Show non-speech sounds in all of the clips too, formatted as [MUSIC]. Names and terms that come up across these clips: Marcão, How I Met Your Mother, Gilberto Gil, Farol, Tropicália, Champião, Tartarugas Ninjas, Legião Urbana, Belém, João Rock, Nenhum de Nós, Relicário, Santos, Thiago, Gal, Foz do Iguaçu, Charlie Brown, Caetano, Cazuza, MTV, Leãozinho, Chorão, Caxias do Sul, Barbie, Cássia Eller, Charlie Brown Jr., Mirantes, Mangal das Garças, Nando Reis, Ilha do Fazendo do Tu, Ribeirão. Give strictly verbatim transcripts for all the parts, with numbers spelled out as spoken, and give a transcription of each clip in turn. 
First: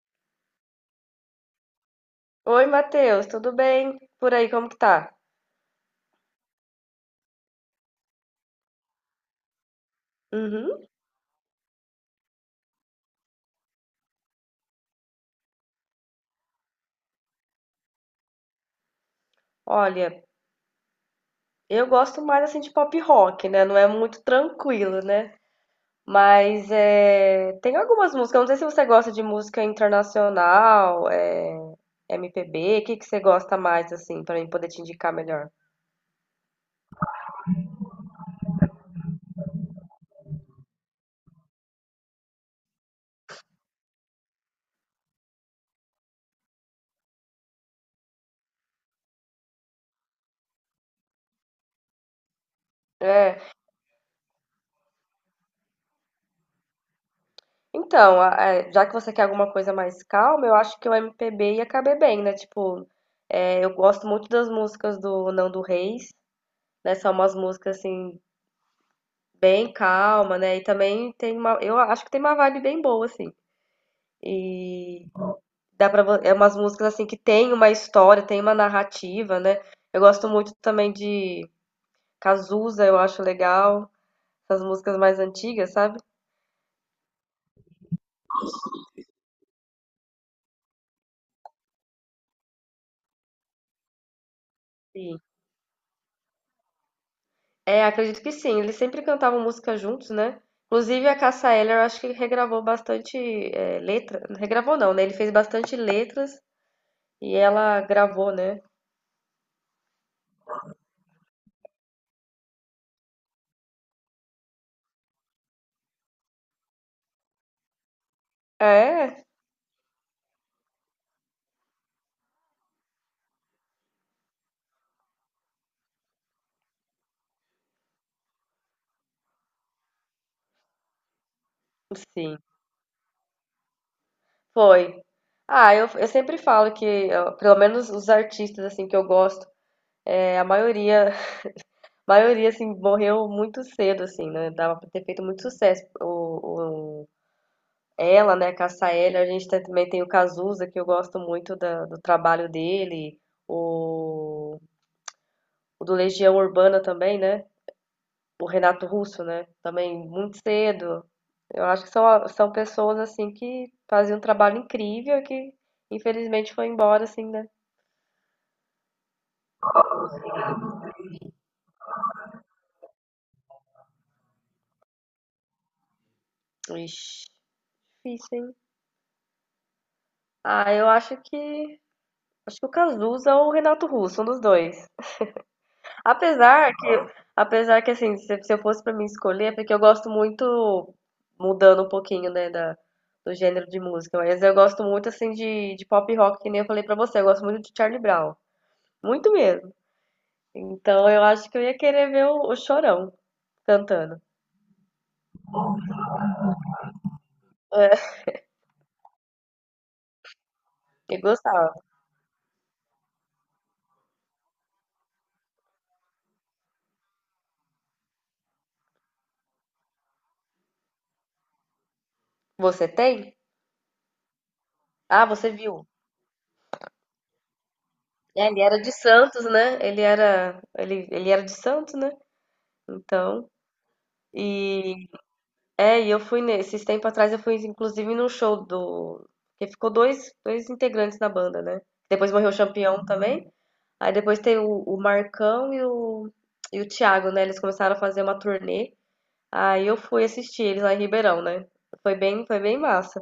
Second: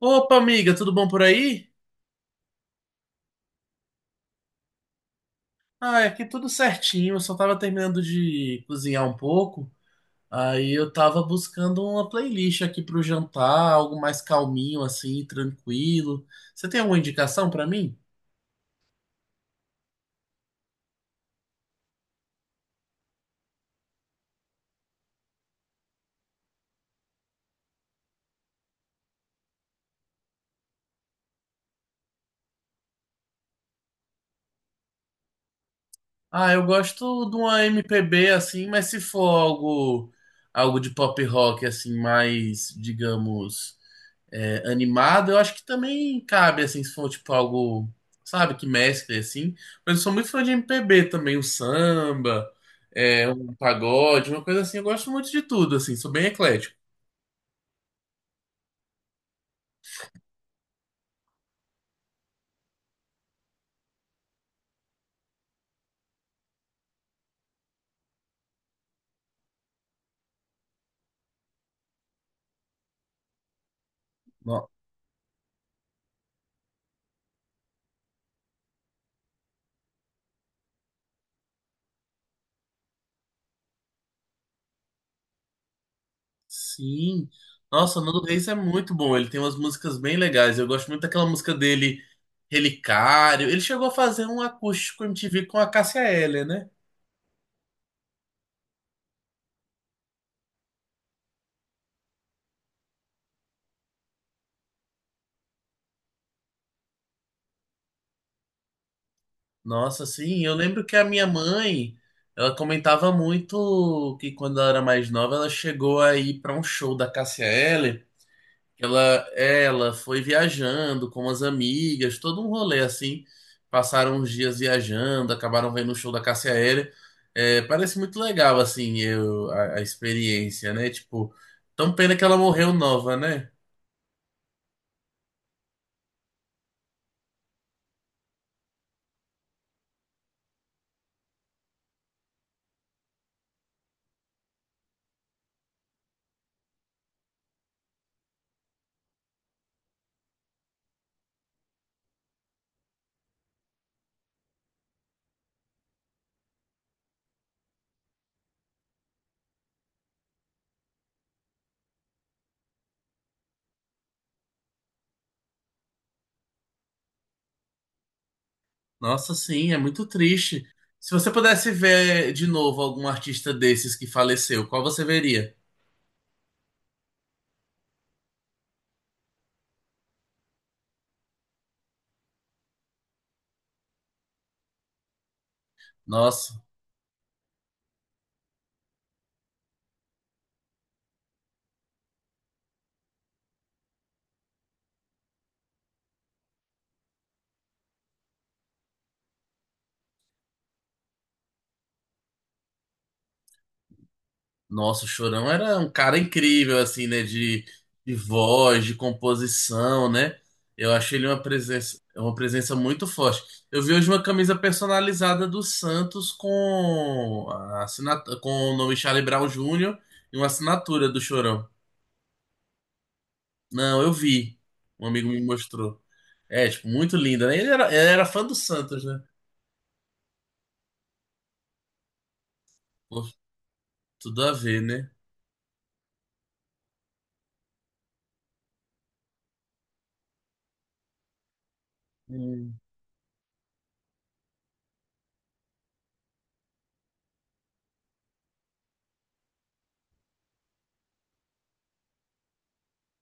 Opa, amiga, tudo bom por aí? Oi, Matheus, tudo bem? Por aí, como que tá? Ah, aqui tudo certinho. Eu só tava terminando de cozinhar um pouco. Aí Uhum. eu tava buscando uma playlist aqui pro jantar, algo mais calminho, assim, tranquilo. Você tem alguma indicação pra mim? Olha, eu gosto mais assim de pop rock, né? Não é muito tranquilo, né? Mas é... tem algumas músicas. Eu Não sei se você gosta de música internacional, é... M P B, o que que você gosta mais assim, pra mim poder te indicar melhor? Ah, eu gosto de uma M P B assim, mas se for algo, algo de pop rock, assim, mais, digamos. É, animado, eu acho que também cabe, assim, se for tipo algo, sabe, que mescle, assim. Mas eu sou muito fã de M P B também, o samba, é, É, um pagode, uma coisa assim. Eu gosto muito de tudo, assim, sou bem eclético. então, a- a- já que você quer alguma coisa mais calma, eu acho que o M P B ia caber bem, né? Tipo, é, eu gosto muito das músicas do Nando Reis, né? São umas músicas assim bem calma, né, e também tem uma eu acho que tem uma vibe bem boa, assim. No- E dá para, é umas músicas, assim, que tem uma história, tem uma narrativa, né. Eu gosto muito também de Cazuza, eu acho legal, essas músicas mais antigas, sabe. Sim. Nossa, o Nando Reis é muito bom, ele tem umas músicas bem legais. Eu gosto muito daquela música dele, Relicário. Ele chegou a fazer um acústico Sim. M T V com a Cássia Eller, né? É, acredito que sim, eles sempre cantavam música juntos, né. Inclusive a Cássia Eller eu acho que regravou bastante, eh, letra regravou não, né, ele fez bastante letras e ela gravou, né. Nossa, sim, eu lembro que a minha mãe, ela comentava muito que quando ela era mais nova, ela chegou a ir para um show da Cássia Eller, ela, É? ela foi viajando com as amigas, todo um rolê assim, passaram uns dias viajando, acabaram vendo o show da Cássia Eller. É, parece muito legal, assim, eu, a, a experiência, né, tipo, tão pena que ela Sim. morreu nova, né? Foi. Ah, eu, eu sempre falo que, ó, pelo menos os artistas assim que eu gosto, é, a maioria, [LAUGHS] a maioria assim morreu muito cedo assim, né? Dava pra ter feito muito sucesso. O, o- ela, né, Cassaelli, a gente tem- também tem o Cazuza, que eu gosto muito da- do trabalho dele, o, o do Legião Urbana também, né? O Renato Russo, né? Também muito cedo. Eu acho que são, a- são pessoas assim que faziam um trabalho incrível e que infelizmente foi embora assim, né? Nossa, sim, é muito triste. Se você pudesse ver de novo algum artista desses que faleceu, qual você veria? Ixi. Difícil, hein? Ah, eu acho que. Acho que o Cazuza ou o Renato Russo, um dos dois. Nossa, Apesar que, apesar que assim, se, se eu fosse pra mim escolher, é porque eu gosto muito, mudando um pouquinho, né, da, do gênero de música, mas eu gosto muito, assim, de, de pop rock, que nem eu falei pra você, eu gosto muito de Charlie Brown. Muito mesmo. Então eu acho que eu ia querer ver o, o Chorão cantando. nossa, o Chorão era um cara incrível, assim, né? De, É, de voz, de composição, né? Eu achei eu ele uma gostava. presença, uma presença muito forte. Eu vi hoje uma camisa personalizada do Santos com, a assinat- com o nome Charlie Brown júnior e uma assinatura do Chorão. Você tem? Não, eu vi. Um Ah, amigo me você viu? mostrou. É, tipo, muito linda, né? Ele era, ele era fã É, do ele era de Santos, né? Santos, né? Ele era, ele, ele era de Santos, né? Pô, Então, tudo a ver, e né? é, e eu fui nesses tempo atrás eu fui inclusive num show do que ficou dois, dois integrantes na banda, né? Depois morreu o Hum, Champião também. Aí depois tem o, o Marcão e o e o Thiago, né? Eles começaram a fazer uma turnê. Aí eu fui assistir eles lá em Ribeirão, né? Foi bem, foi bem massa.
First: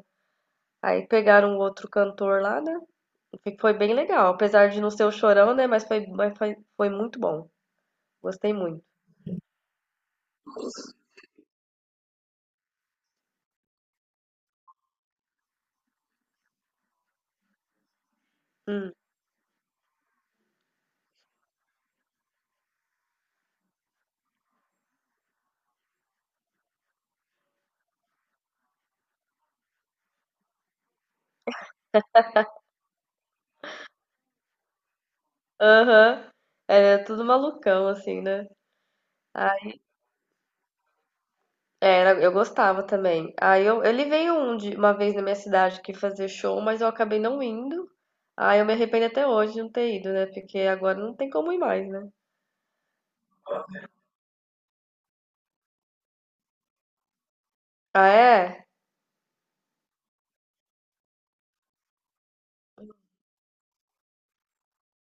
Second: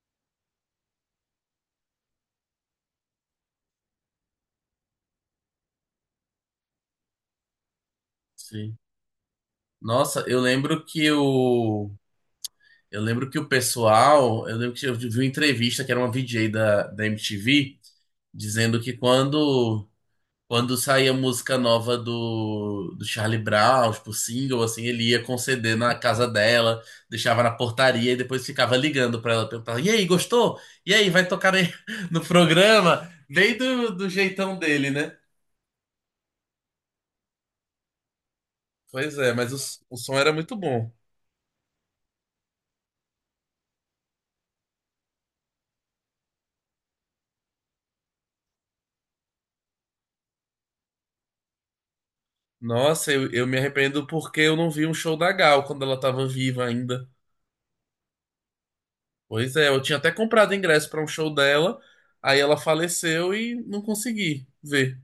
Aí pegaram um outro cantor lá, né? Foi bem legal, apesar de não ser o Chorão, né? Mas foi, mas foi, foi muito bom. Gostei sim. muito. Nossa, eu lembro que o. Eu lembro que o pessoal. Eu lembro que eu vi uma entrevista que era uma V J da, da M T V dizendo que Hum. quando quando saía música nova do, do Charlie Brown, tipo single, assim, ele ia com C D na casa dela, deixava na portaria e depois ficava ligando pra ela, perguntava: E aí, gostou? E aí, vai tocar aí [LAUGHS] no programa? Bem do, do jeitão dele, né? Aham. Era tudo malucão, assim, né? Pois é, mas o, Ai, s- o som era muito bom. era, eu gostava também. Aí eu, ele veio um de, uma vez na minha cidade que fazer show, mas eu acabei não indo. Aí eu me arrependo até hoje de não ter ido, né? Porque agora não tem como ir mais, né? Nossa, eu, eu me arrependo porque eu não vi um show da Gal quando ela tava viva ainda. Ah, é? Pois é, eu tinha até comprado ingresso pra um show dela, aí ela faleceu e não consegui ver.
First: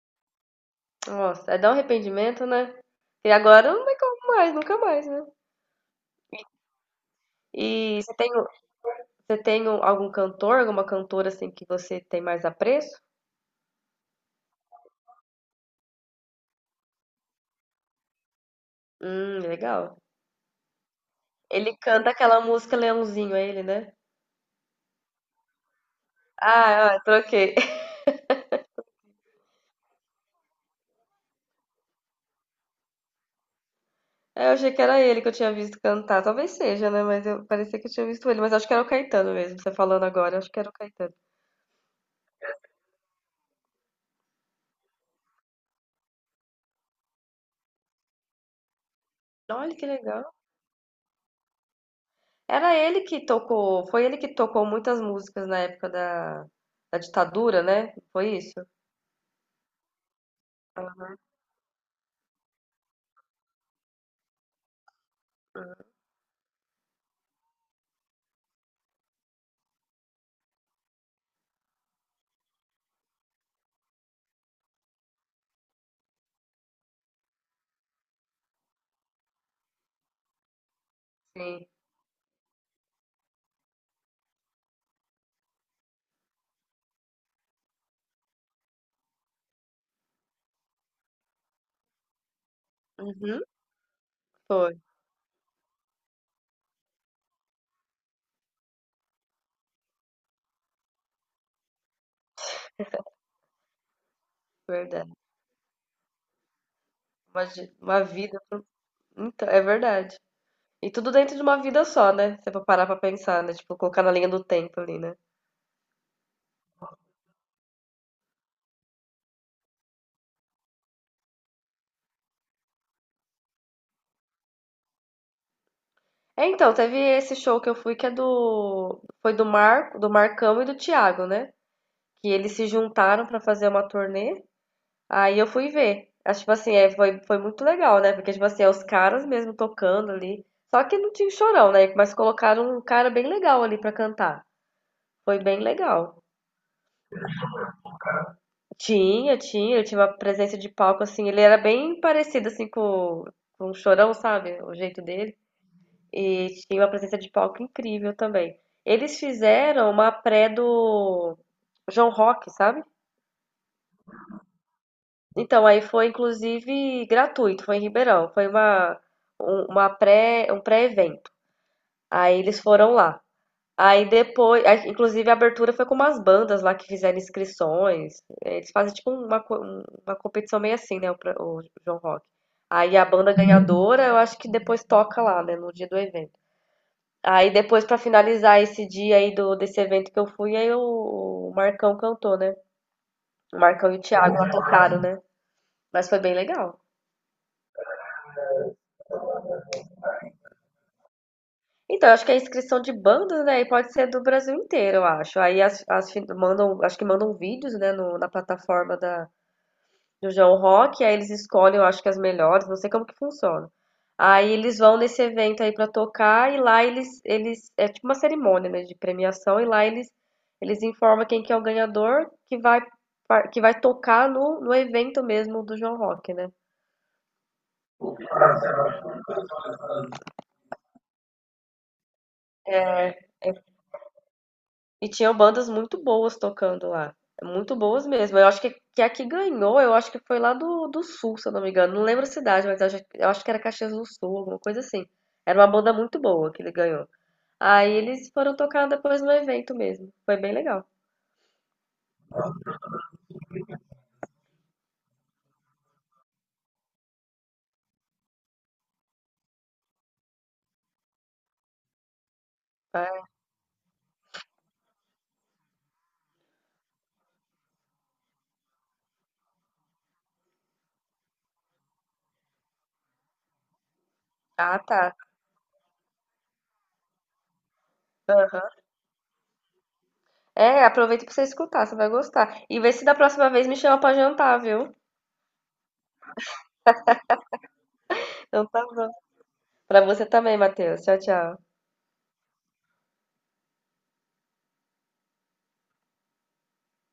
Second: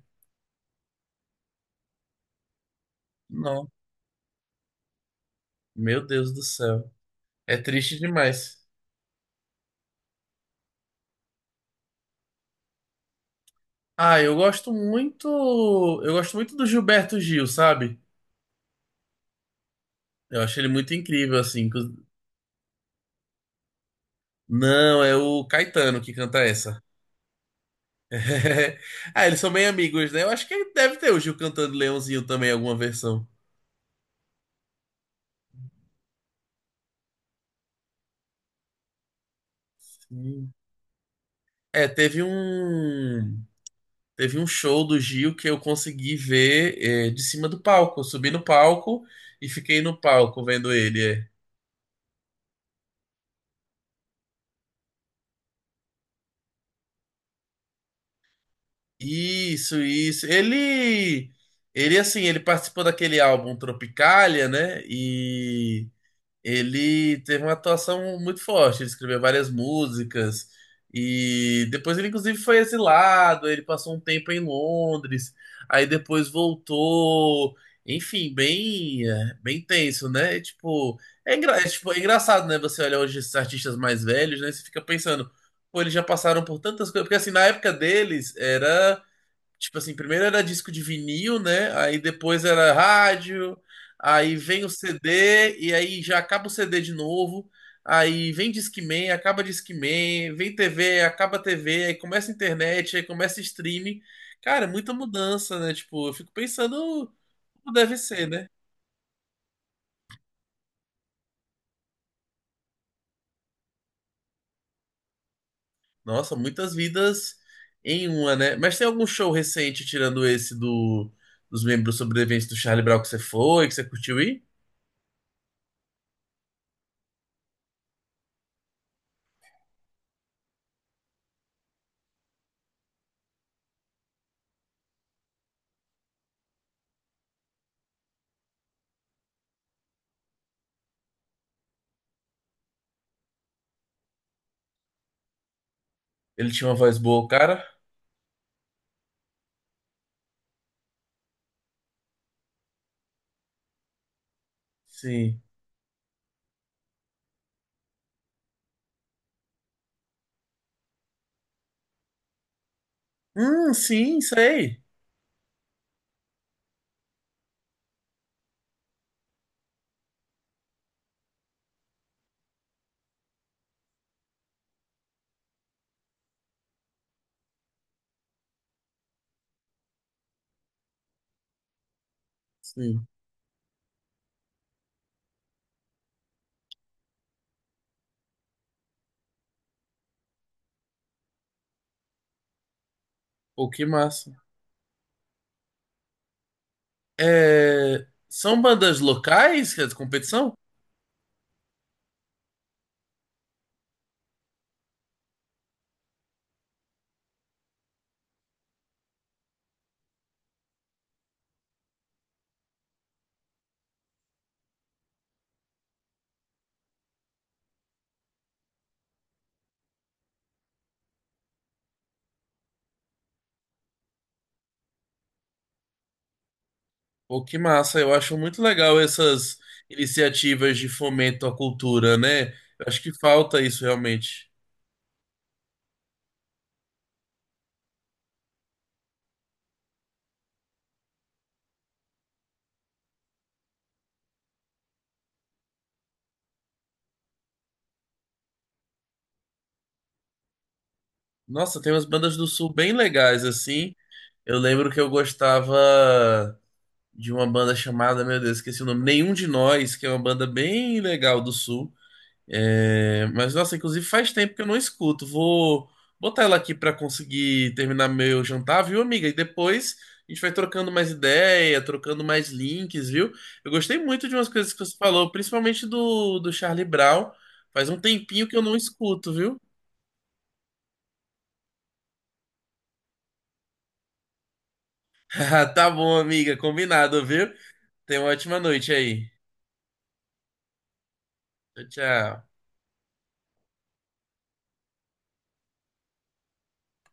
Nossa, é dar um arrependimento, né? E Não, agora não tem como mais, nunca mais, né? meu Deus do céu. É triste E você tem, demais. você tem um- algum cantor, alguma cantora assim que você tem mais apreço? Ah, eu gosto muito. Eu gosto muito do Gilberto Gil, sabe? Hum, legal. Eu acho ele muito incrível, assim. Ele inclu- canta aquela música Leãozinho, é ele, né? Não, é o Caetano que canta essa. Ah, ah, troquei. [LAUGHS] [LAUGHS] Ah, eles são bem amigos, né? Eu acho que ele deve ter o Gil cantando Leãozinho também, alguma versão. Eu achei que era ele que eu tinha visto cantar. Talvez seja, né? Mas eu parecia que eu tinha visto ele. Mas acho que era o Caetano mesmo, você falando agora. Acho Sim. que era o Caetano. É, teve um. Teve um show do Gil que eu consegui ver, eh, de cima do palco. Eu subi no palco e Olha fiquei que no legal. palco vendo ele. É. Era ele que tocou. Foi ele que tocou muitas músicas na época da, da ditadura, né? Foi isso? Isso, isso. Aham, Ele, ele assim, ele participou daquele álbum Tropicália, né? E aham, ele teve uma atuação muito forte. Ele escreveu várias músicas e depois ele inclusive foi exilado. Ele passou um tempo em Londres, aí depois voltou. Enfim, bem, é, bem tenso, né? E, tipo, é, engra- é, sim. tipo, é engraçado, né? Você olha hoje esses artistas mais velhos, né? Você fica pensando, pô, eles já passaram por tantas coisas. Porque assim, na época deles era tipo assim, primeiro era disco de vinil, né? Aí depois era Uhum, rádio, aí vem o foi, C D, e aí já acaba o C D de novo. Aí vem Discman, acaba Discman, vem T V, acaba T V, aí começa a internet, aí começa streaming. Cara, muita verdade. mudança, né? Tipo, eu fico pensando Uma, como di- deve uma ser, vida. né? Então, é verdade. E tudo dentro de uma vida só, né? Se você for parar pra pensar, né? Tipo, colocar na linha do tempo ali, né? Nossa, muitas vidas em uma, né? Mas tem algum show recente, tirando esse do, dos membros sobreviventes do Charlie Brown que você foi, que você curtiu ir? É, então, teve esse show que eu fui que é do foi do Marco, do Marcão e do Thiago, né? Que eles se juntaram pra fazer uma turnê. Aí eu fui ver. Acho tipo assim, é, foi foi muito legal, né? Porque tipo assim, é os caras mesmo tocando ali. Só que não tinha o Chorão, né? Mas colocaram um cara bem legal ali pra cantar. Foi bem legal. Ele tinha uma voz boa, cara. Tinha, tinha, ele tinha uma presença de palco assim, ele era bem parecido assim com, com o Chorão, sabe? O jeito dele. Sim. E tinha uma presença de palco incrível também. Eles fizeram uma pré do João Rock, sabe? Hum, sim, sei. Então, aí foi inclusive gratuito, foi em Ribeirão, foi uma, um, uma pré, um pré-evento. Aí eles foram lá. Aí depois, aí, inclusive a abertura foi com umas bandas lá que fizeram inscrições. Eles fazem tipo uma, co- uma competição meio assim, né? O, pra- o João Rock. Aí a Sim. banda ganhadora, eu acho que depois toca lá, né? No dia do evento. Aí depois pra finalizar esse dia aí do desse evento que eu fui, aí o, o Marcão cantou, né? O Pô, que Marcão e o massa. Thiago lá tocaram, né? Mas foi bem legal. É, são bandas locais que é de competição? Então, eu acho que é inscrição de bandas, né? E pode ser do Brasil inteiro, eu acho. Aí as, as fin- mandam, acho que mandam vídeos, né, no- na plataforma da, do João Rock, aí eles escolhem, eu acho que as melhores, não sei como que funciona. Aí eles vão nesse evento aí pra tocar e lá eles eles é tipo uma cerimônia, né, de premiação e lá eles eles informam quem que é o ganhador que vai par- que vai tocar no, no evento mesmo do João Rock, né? Pô, que massa. Eu acho muito legal essas iniciativas de fomento à cultura, né? Eu acho que falta isso realmente. E tinham bandas muito boas tocando lá. Muito boas mesmo. Eu acho que, que a que ganhou, eu acho que foi lá do, do Sul, se eu não me engano. Não lembro a cidade, mas eu acho, eu acho que era Caxias do Sul, alguma coisa assim. Era uma banda muito boa que ele ganhou. Aí eles foram tocar depois no evento mesmo. Foi bem legal. Nossa, tem umas bandas do Sul bem legais, assim. Eu lembro que eu gostava de uma banda chamada, meu Deus, esqueci o nome, Nenhum de Nós, que é uma banda bem legal do Sul. Ah, É, mas, nossa, inclusive faz tempo que eu não escuto. Vou botar ela aqui pra conseguir terminar meu jantar, viu, amiga? E depois a gente vai trocando mais ideia, trocando mais links, viu? Eu gostei muito de umas coisas que ah, você tá. falou, principalmente do, do Charlie Brown. Faz um tempinho que eu Aham. não escuto, viu? É, aproveita pra você escutar, você vai gostar. E vê se da próxima vez me chama pra jantar, viu? [LAUGHS] Tá bom, amiga, combinado, viu? Tenha uma ótima Então tá noite bom. aí. Pra você também, Matheus. Tchau, tchau. Tchau, tchau.